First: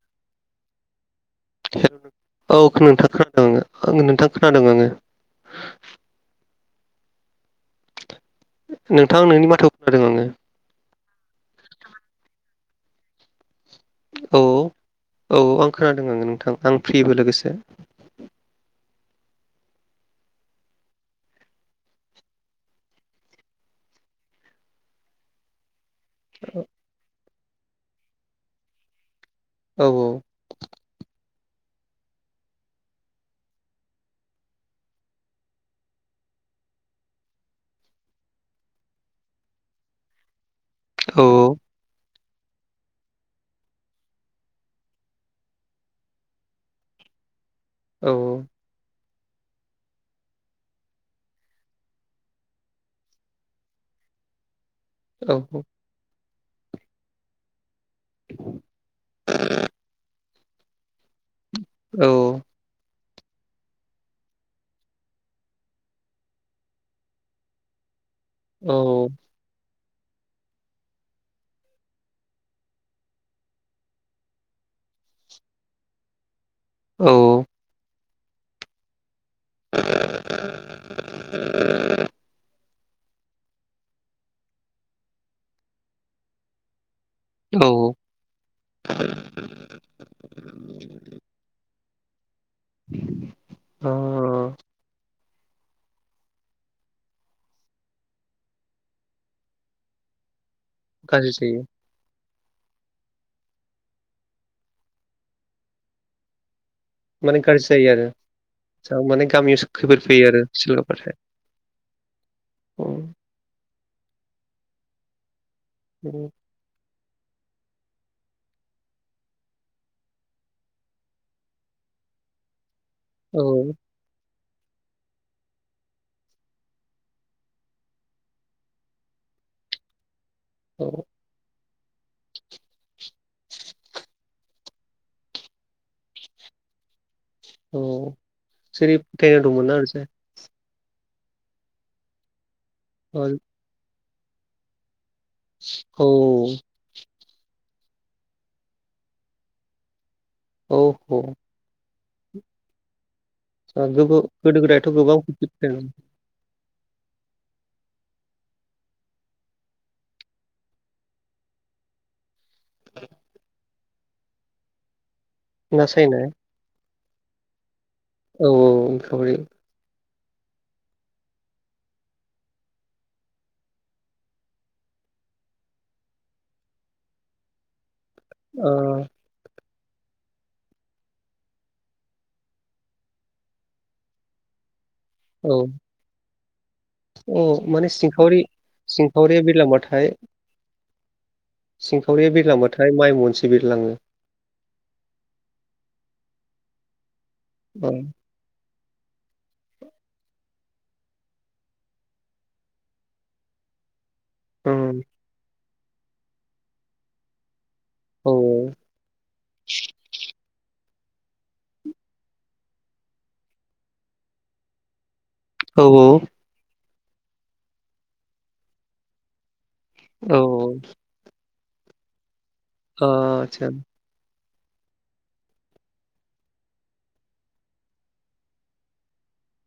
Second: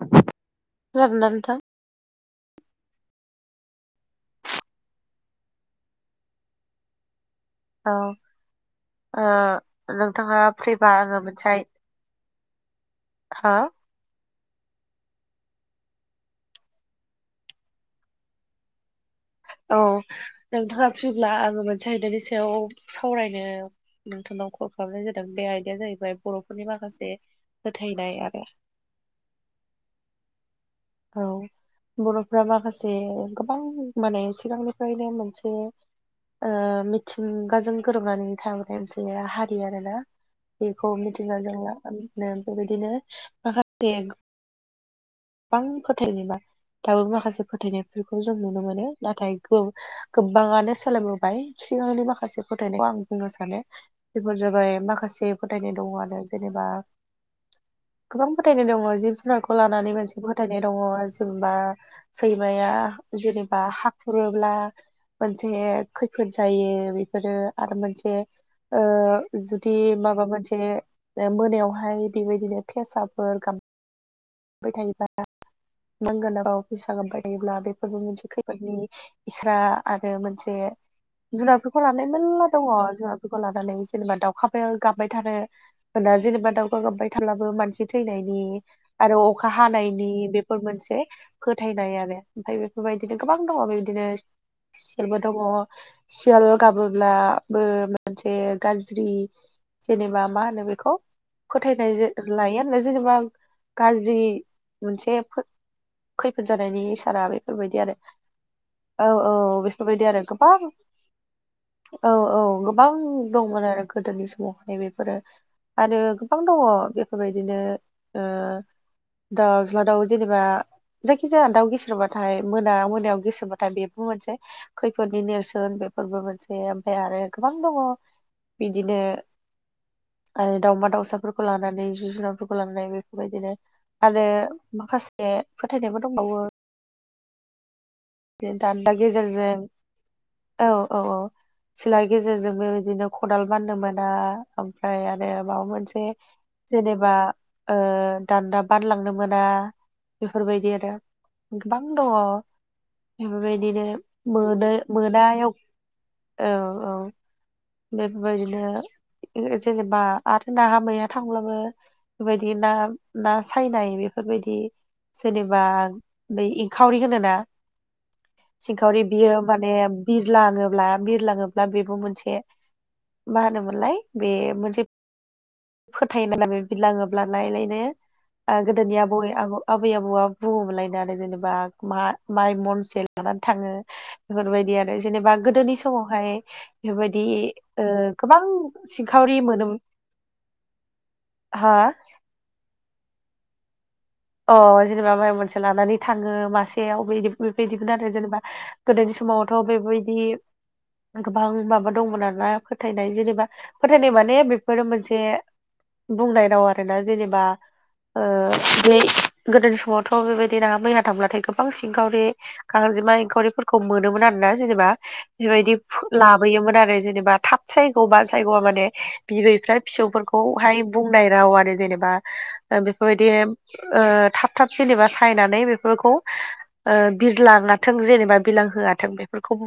खोनादों ना नोंथां? हेल' औ नोंथां खोनादों आङो नोंथां खोनादों आङो। औ नोंथां ओ नोंनि माथोखौ खोनादों आङो नोंथाङा फ्रिबा आङो मोनसे हो औ औ आं खोनादों आङो नोंथां आं फ्रिबो लोगोसे औ नोंथाङा फ्रिब्ला आङो मोनसे आयदानि सायाव सावरायनो नोंथांनाव कल खालामनाय जादों बे आयदाया जाहैबाय बर'फोरनि माखासे फोथायनाय आरो औ औ औ। बर'फ्रा माखासे गोबां माने सिगांनिफ्रायनो मोनसे ओ मिथिंगाजों गोरोबनानै थाग्रा मोनसे हारि आरो ना। बेखौ औ मिथिजों नो बेबायदिनो माखासे गोबां फोथायनाय मा दाबो माखासे फोथायनायफोरखौ जों नुनो मोनो। नाथाय गो गोबाङानो सोलायबोबाय सिगांनि माखासे फोथायनायखौ आं बुंनो सानो। बेफोर जाबाय औ माखासे फोथायनाय दङ आरो जेनेबा गोबां फोथायनाय दङ जिब जुनारखौ लानानै मोनसे फोथायनाय दङ। जेनेबा सैमाया जेनेबा हाखुरोब्ला मोनसे खैफोद जायो बेफोरो आरो मोनसे ओ जुदि माबा मोनसे मोनायावहाय बेबायदिनो फेसाफोर गाब बाय थायोबा लांगोनायाव फेसा औ गाबबाय थायोब्ला बेफोरबो मोनसे खैफोदनि इसारा आरो मोनसे जुनारफोरखौलानाै मेलला दङ' जोंहा लानानै जेनेबा दाउखा गाबबाय थानो होना जेनेबा दाउखा गाबबाय थाब्लाबो औ मानसि थैनायनि आरो अखा हानायनि बेफोर मोनसे फोथायनाय आरो ओमफ्राय बेफोरबायदिनो गोबां दङ' बेबायदिनो औ सिलबो दङ' सियाल गाबोब्लाबो मोनसे गाज्रि जेनेबा मा होनो बे खौ गाज्रि जायो फोथायनाय लायो आरोना जेनेबा गाज्रि मोनसे खैफोद जानायनि साना माने गाज्रि बेफोरबायदि जायो आरो जा औ माने औ गामियाव खैफोद बेफोरबायदि आरो फैयो गोबां सोलाबाथाय औ औ गोबां दंमोन आरो गोदोनि समावहाय बेफोरो आरो गोबां दङ' बेफोरबायदिनो ओ दाउज्ला दाउ जेनेबा जायखिजाया दाउ गेसेरबाथाय मोना मोनायाव औ गिसोबाथाय बे मोनसे खैफोदनि नेरसोन बेफोरबो मोनसे ओमफ्राय आरो गोबां दङ' बिदिनो आरो दाउमा दाउसाफोरखौ लानानै जिब जुनारफोरखौ लानानै बेफोरबायदिनो आरो माखासे फोथायनायबो दंबावो औ दान्दा जेरै [unintelligible] गेजेरजों दंमोन आरोसै औ औ औ सिला गेजेरजोंबो बिदिनो औ खदाल बाननो मोना ओमफ्राय आरो माबा मोनसे औ जेनेबा ओ दान्दा बानलांनो मोना बेफोरबायदि औ आरो गोबां दङ' बेफोरबायदिनो गोबाव गोदो मोनो गोदायथ' गोबां मोनायाव औ औ बेफोरबायदिनो जेनेबा आरो नाहा मैया थांब्लाबो बेबायदि ना ना सायनाय बेफोरबायदि जेनेबा ना सायनाय नै खावरि होनोना औ सिंखावरि बियो माने बिरलाङोब्ला बिरलाङोब्ला बेबो मोनसे मा होनोमोनलाय बे मोनसे फोथायो नालाय बे बिरलाङोब्ला लाय लायनो ओ गोदोनि आबौ आबै आबौआ बुङोमोनलायनो आरो जेनेबा मा माइ मनसे लानानै थाङो बेफोरबायदि आरो जेनेबा औ गोदोनि समावहाय बेबायदि औ माने गोबां सिंखावरि ओ सिंखावरि सिंखावरिया मोनोम बिरलांबाथाय हा थावरिया बिरलांबाथाय माइ मनसे बिरलाङो अ जेनेबा माइ मोनसे लानानै थाङो मासेयाव बे औ बिदिमोन आरो जेनेबा गोदोनि समावथ' बेबायदि गोबां माबा दंमोन आरोना फोथायनाय जेनेबा फोथायनाय मान माने बेफोरो उम मोनसे बुंनाय राव आरोना जेनेबा ओ औ बे गोदोनि समावथ' बेबायदि नाहा मैहा थांब्लाथाय गोबां सिंखावरि गांजेमा एंखावरिफोरखौ मोनोमोन आरो ना जेनेबा बेबायदि औ लाबोयोमोन आरो जेनेबा थाब सायग' बा सायग'आ माने बिबैफ्रा औ फिसौफोरखौहाय बुंनाय राव आरो जेनेबा औ बेफोरबायदि आदसा ओ थाब थाब जेनेबा सायनानै बेफोरखौ ओ बिरलाङाथों जेनेबा बिरलां होआथों बेफोरखौ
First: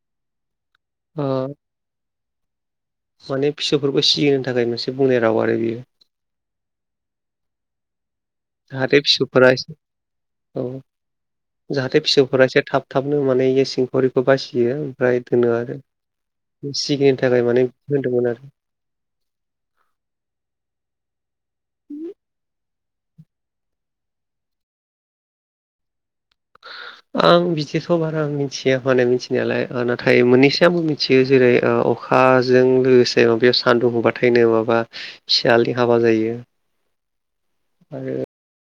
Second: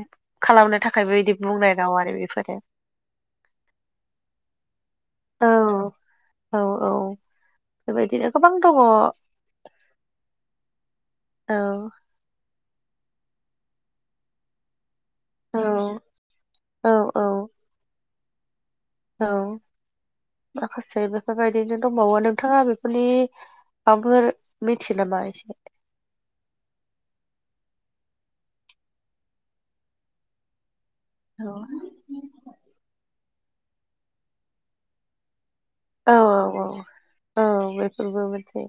खालामनो थाखायबो ओ बेबायदि बुंनाय राव आरो बेफोरो माने फिसौफोरखौ सिगिनो थाखाय मोनसे बुंनाय राव औ आरो बियो औ औ बेबायदिनो गोबां दङ जाहाथे औ फिसौफोरा एसे औ जाहाथे फिसौफोरा एसे थाब थाबनो माने इ सिंखावरिखौ बासियो दोनो आरो औ सिगिनो थाखाय माने होनदोंमोन आरो औ माखासे बेफोरबायदिनो दंबावो नोंथाङा बेफोरनि माबाफोर मिथियो नामा एसे आं बिदिखौ बारा मिथिया माने मिथिनायालाय नाथाय मोननैसो आंबो इसे मोनसेयो औ जेरै अखाजों लोगोसे बे सान्दुं दुंबाथायनो माबा सियालनि हाबा औ जायो आरो मै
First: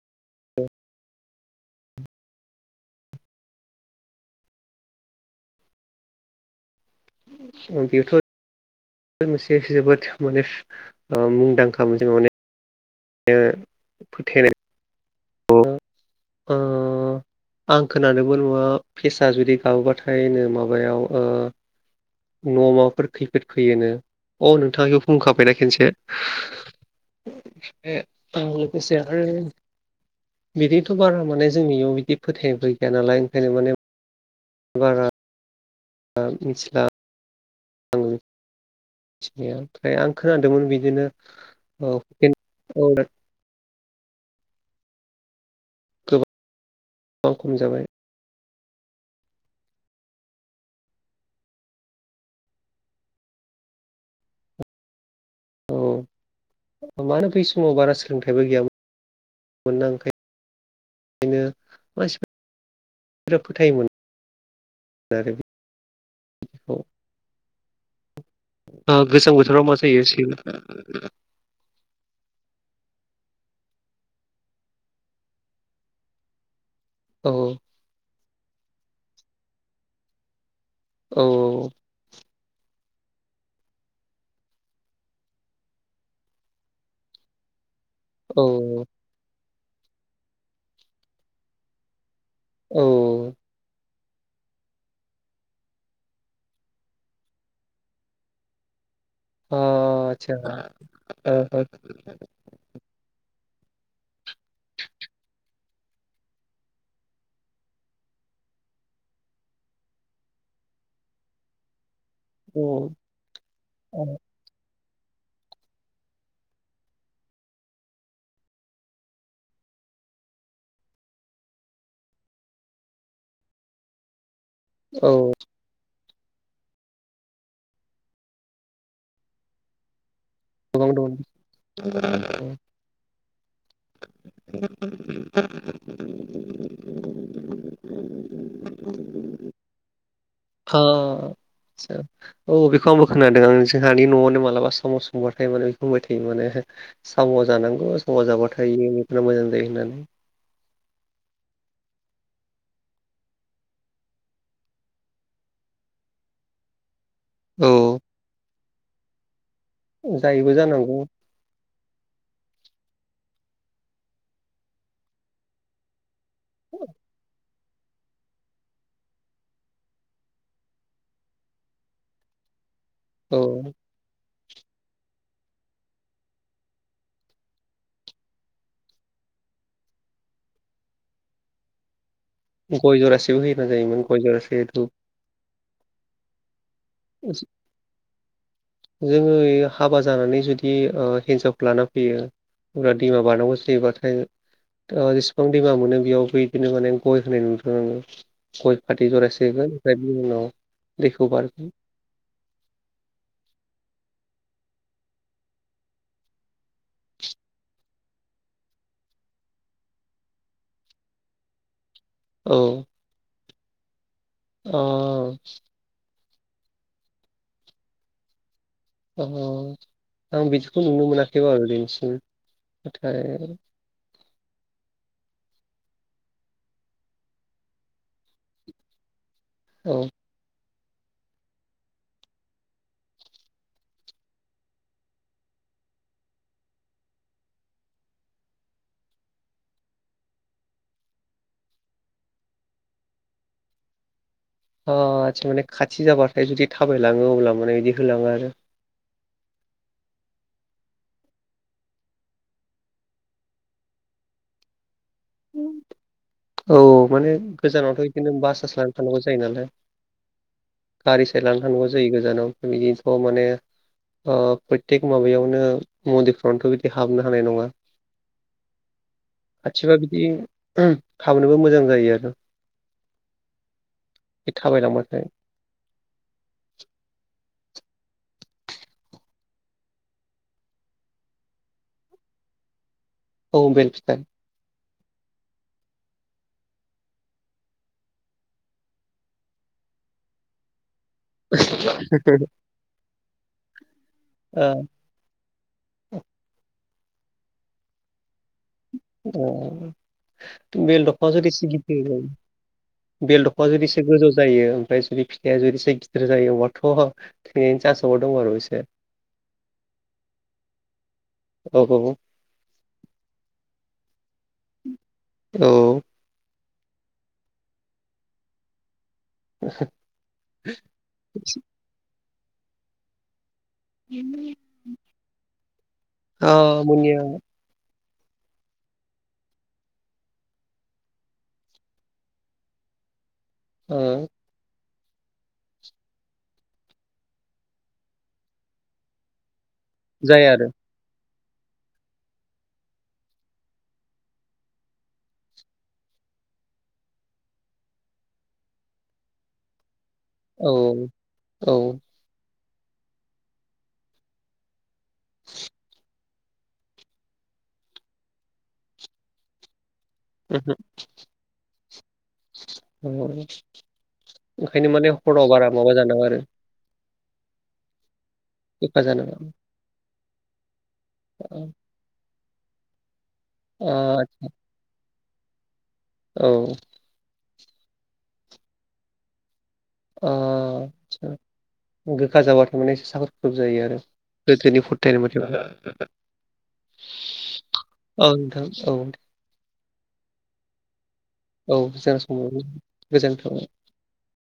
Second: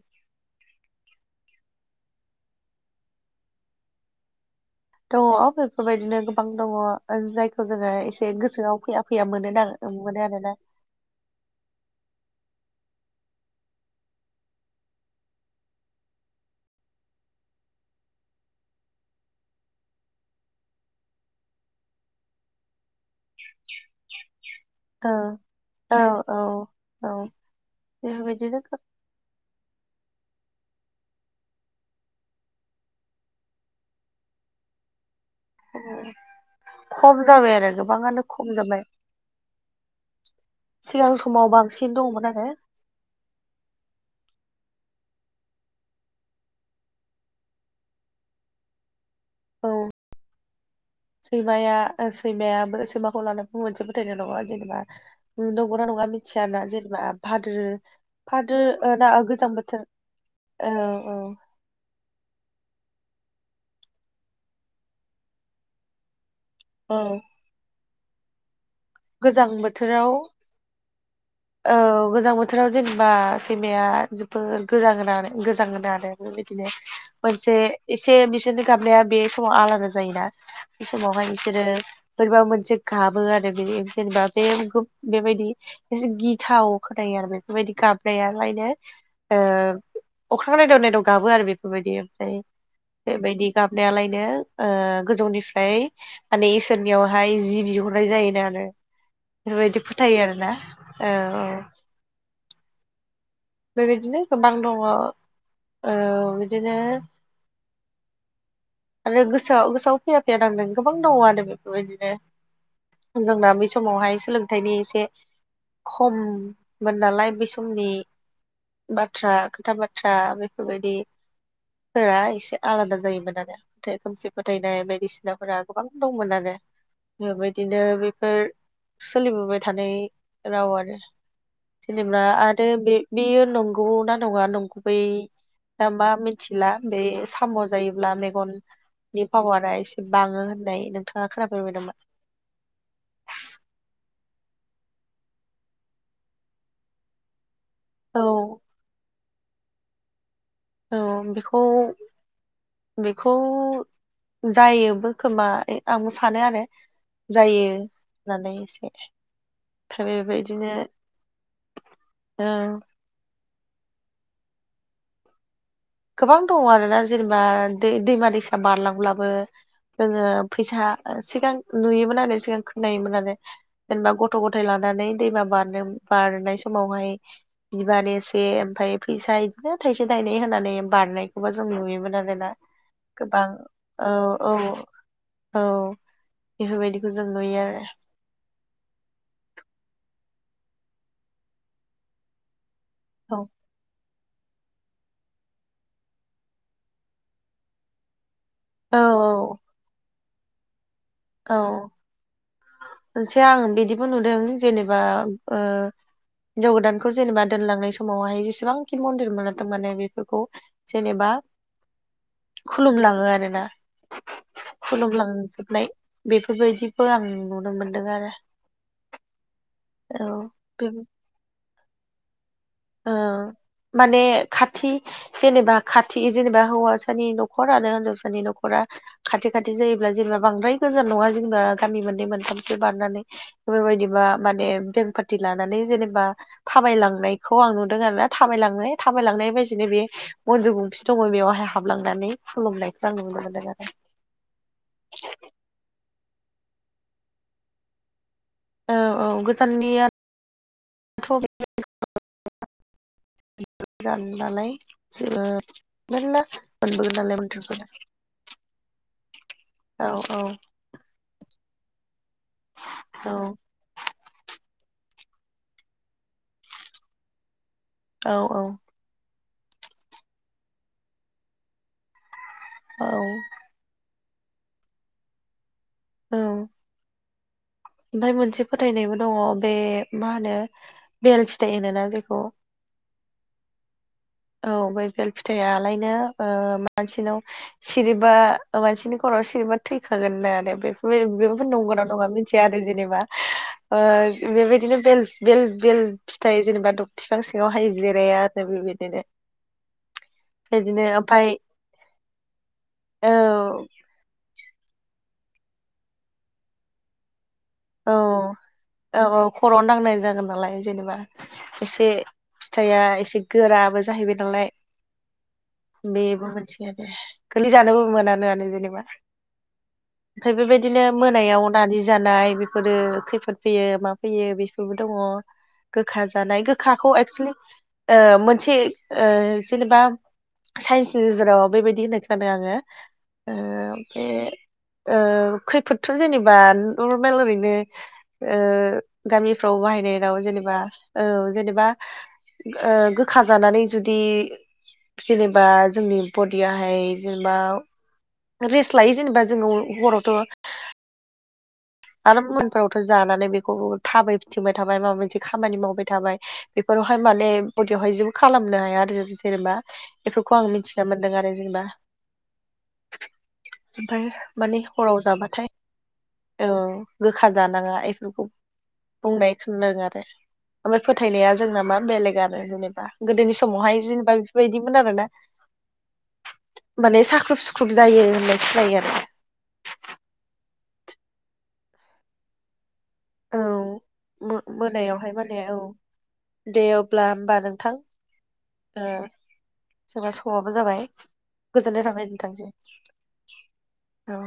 दङ बेफोरबायदिनो गोबां दङ जायखौ जोङो एसे गोसोआव फैया फैया बे मोनो मोनसे ना जोबोद मोनो माने आरोना मुंदांखा मोन जों माने फोथायनाय अ आं खोनानोबो नङा फेसा जुदि गाबोबाथायनो माबायाव न' माबाफोर खैफोद फैयोनो अ नोंथां बेखौ औ बुंखाबायना खेनसे औ औ औ ए आं बेफोरबायदिनो गोसे आरो बिदिथ' बारा माने जोंनियाव बिदि फोथायनायबोै गैया नालाय ओंखायनो माने बारा ओ मिथिला खम जाबाय आरो गोबाङानो खम जाबाय मि ओमफ्राय आं खोनादोंमोन बिदिनो सिगां समाव बांसिन दङमोन आरो [unintelligible] गोबां खम जाबाय औ सैमाया सैमाया सैमाखौ लानानैबो मोनसे फोथायनाय दङ जेनेबा औ नंगौना नङा मिथियाना जेनेबा मानो बै भाद्र समाव बारा सोलोंथाइबो भादो गैयामोन ना गोजां ना बोथोर औ औ ओंखायनो मानसिफोरा बिराद फोथायोमोन आरो बेखौ औ गोजां बोथोराव मा जायो सि औ गोजां बोथोराव जेनेबा सैमाया जोबोर गोजाङो गोजाङोनो आरो बेदिनो औ मोनसे एसे बिसोरनो गाबनाया बे समाव आलादा जायोना बे औ समावहाय बिसोरो बोरैबा मोनसे गाबो आरो बे जेनेबा बे बेबायदि एसे गिथाव खोनायो आरो बेफोरबायदि गाब औ फेसाआलायनो अख्रां नायदाव नायदाव गाबो आरो बेफोरबायदि ओमफ्राय औ बेबायदि गाबनायालायनो ओ गोजौनिफ्राय माने इसोरनियावहाय जि बिहरनाय जायोनो आरो अ बेफोरबायदि फोथायो आरोना आदसा औ अ अ बेबायदिनो गोबां दङ ओ बिदिनो आरो गोसोआव गोसोआव फैया फैया नांदों गोबां दङ आरो बेफोरबायदिनो जोंना बेै समावहाय सोलोंथाइनि एसे खममोन नालाय बै समनि बाथ्रा खोथा बाथ्रा बेफोरबायदि फोरा एसे आलादा जायोमोन आरो फोथाय खोमसि फोथायनाय औ बायदिसिनाफोरा गोबां दंमोन आरो बेबायदिनो बेफोर सोलिबोबाय थानाय राव गोबां आरो दं जेनेबा आरो बे बेयो नंगौ ना नङा नंगुबै दा मा मिथिला बे साम' जायोब्ला मेगन नि फावारा एसे बाङो होनो औ आदसा औ बेखौ आंबो खोनादों आं जोंहानि न'आवनो मालाबा समाव संबारथाय माने बेखौ होनबाय थायो माने साम' जानांगौ साम' औ जाबाथाय बेफोर मोजां जायो होननानै औ बेखौ बेखौ जायोबो खोमा आं सानो आरो जायो औ होननानै एसे म बे जायोबो बेबायबायदिनो जानांगौ औ गोबां दङ आरोना जेनेबा दै-दैमा दैसा बारलांब्लाबो जोङो फैसा सिगां नुयोमोन आरो सिगां खोनायोमोन आरो औ जेनेबा गथ'-गथाय लानानै दैमा बारनो बारनाय समावहाय बिबार एसे ओमफ्राय फैसा बिदिनो थायसे थायनै होनानै बारनायखौबो जों नुयोमोन आरोना गय जरासेबो गोबां होयोना जायोमोन औ गय औ जरासे धुप औ बेफोरबायदिखौ जों नुयो आरो जोङो हाबा जानानै जुदि ओ हिन्जावखौ लाना फैयो। हाग्रा दैमा औ बारानांगौ जायोबाथाय ओ जेसेबां दैमा मोनो बेयावबो बिदिनो माने गय होनाय नुदों आङो गय औ फाथै जरासेबो [unintelligible] औ मोनसे आं बिदिबो नुदों जेनेबा ओ हिनजाव गोदानखौ जेनेबा दोनलांनाय समावहाय जेसेबांखि मन्दिर मोनो थारमाने बेफोरखौ जेनेबा औ खुलुमलाङो आरोना अ खुलुमलांजोबनाय बेफोरबायदिबो आं नुनो मोनदों आरो अ औ आं बिदिखौ बे नुनो मोनाखैब आरो दिनैसिम ओ नाथाय माने खाथि जेनेबा खाथि जेनेबा हौवाासानि न'खर आरो हिनजावसानि न'खरा खाथि खाथि औ जायोब्ला जेनेबा बांद्राय गोजान नङा जेनेबा गामि मोननै मोनथामसो बारनानै बेफोरबायदिबा माने बें पार्टि लानानै जेनेबा थाबायलांनाय खौ आं नुदों आरो ना थाबायलांनाय थाबायलांनाय बायदिनो बेयो मन्दिर गंसे दङ बेवहाय हाबलांनानै खुलुमनायखौ आं नुनो मोनदों आरो ओ माने खाथि जाबाथाय जुदि थाबायलाङो अब्ला माने बिदि होलाङो आरो औ औ गोजाननियाथ' जानालाय ओ मला औ माने गोजानावथ' बिदिनो बासास लानानै थानांगौ जायो नालाय औ औ गारि साय लानो थानांगौ जायो गोजानाव बिदिनोथ' औ माने ओ प्रयथेक माबायावनो मन्दिरफ्रावनोथ' बिदि हाबनो हानाय नङा औ औ खाथिबा बिदि खामनोबो मोजां जायो आरो औ बे थाबायलांबाथाय औ ओमफ्राय मोनसे फोथायनायबो दङ बे मा होनो। बेल फिथाइ होनो जेखौ औ बेेल फिथाइ औ ब बेल फिथाइलायनो ओ मानसिनाव सिरिबा मानसिनि खर'आव सिरिबा थैखागोन आरो बे बे-बेफोर नंगौ ना नङा मिथिया आरो जेनेबा ओ बेबायदिनो बेल बेल बेल फिथाइ जेनेबा बिफां सिङावहाय जिराया आरो बेबायदिनो अ बिदिनो बेल दंफा जदि ओमफ्राय सिगिथ औ बेल दंफा जदि एसे गोजौ जायो ओमफ्राय जुदि फिथाइआ जुदि एसे गिदिर जायो अबाथ' थैनायनि औ चान्सआव दं आरो एसे औ औ खर'आवनो नांनाय जागोन नालाय जेनेबा औ औ एसे फिथाइआ एसे गोराबो जाहैबाय नालाय औ बेबो मोनथि दे गोलै जानोबो मोनानोआानो जेनेबा [unintelligible] ओमफफ्राय बेबायदिनो मोनायाव नानि जानाय बेफोरो खैफोद फैयो मा फैयो बेफोरबो दङ गोखा अ जानाय गोखाखौ मुनिया एक्सलि ओ मोनसे ओ जेनेबा साइन्सनि गेजेराव बेबायदि होनो खोनानो आङो ओ बे ओ खैफोदथ' जेनेबा नर्मेल ओरैनो बे ओ गामिफ्राव बाहायनाय राव जाया आरो जेनेबा औ जेनेबा ओ गोखा जानानै जुदि जेनेबा जोंनि बडियाहाय जेनेबा रेस्ट लायो जेनेबा जोङो हरावथ' औ औ आरो मोनफोरावथ' जानानै बेखौ थाबाय फिथिंबाय थाबाय माबा मोनसे खामानि मावबाय थाबाय बेफोरावहाय माने बदियावहाय जेबो खालामनो हाया आरो जेनेबा बेफोरखौ आं मिथिना मोन्दों आरो जेनेबा ओंखायनो माने हराव बारा माबा जानाङा आरो औ गोखा जानाङा एफोरखौ गोखा जानाङा थुना जादों आरो ओमफ्राय फोथायनाया ओ जोंना मा बेलेग आरो जेनेबा गोदोनि स समावहाय औ जेनेबा बेफोरबायदिमोन आरोना औ माने साख्रुब सुख्रुब जायो होननाय खोनायो आरो ओ गोखा जाबा थारमाने साख खुब जायो आरो औ गोदोनि फुरथायनि मोनायावहाय माने औ माथेबा दे अब्ला होमबा नोंथां औ नोंथां औ सोरबा समाबबो जाबाय गोजोननाय थांबाय नोंथांसिम। गोजोन्थाव औ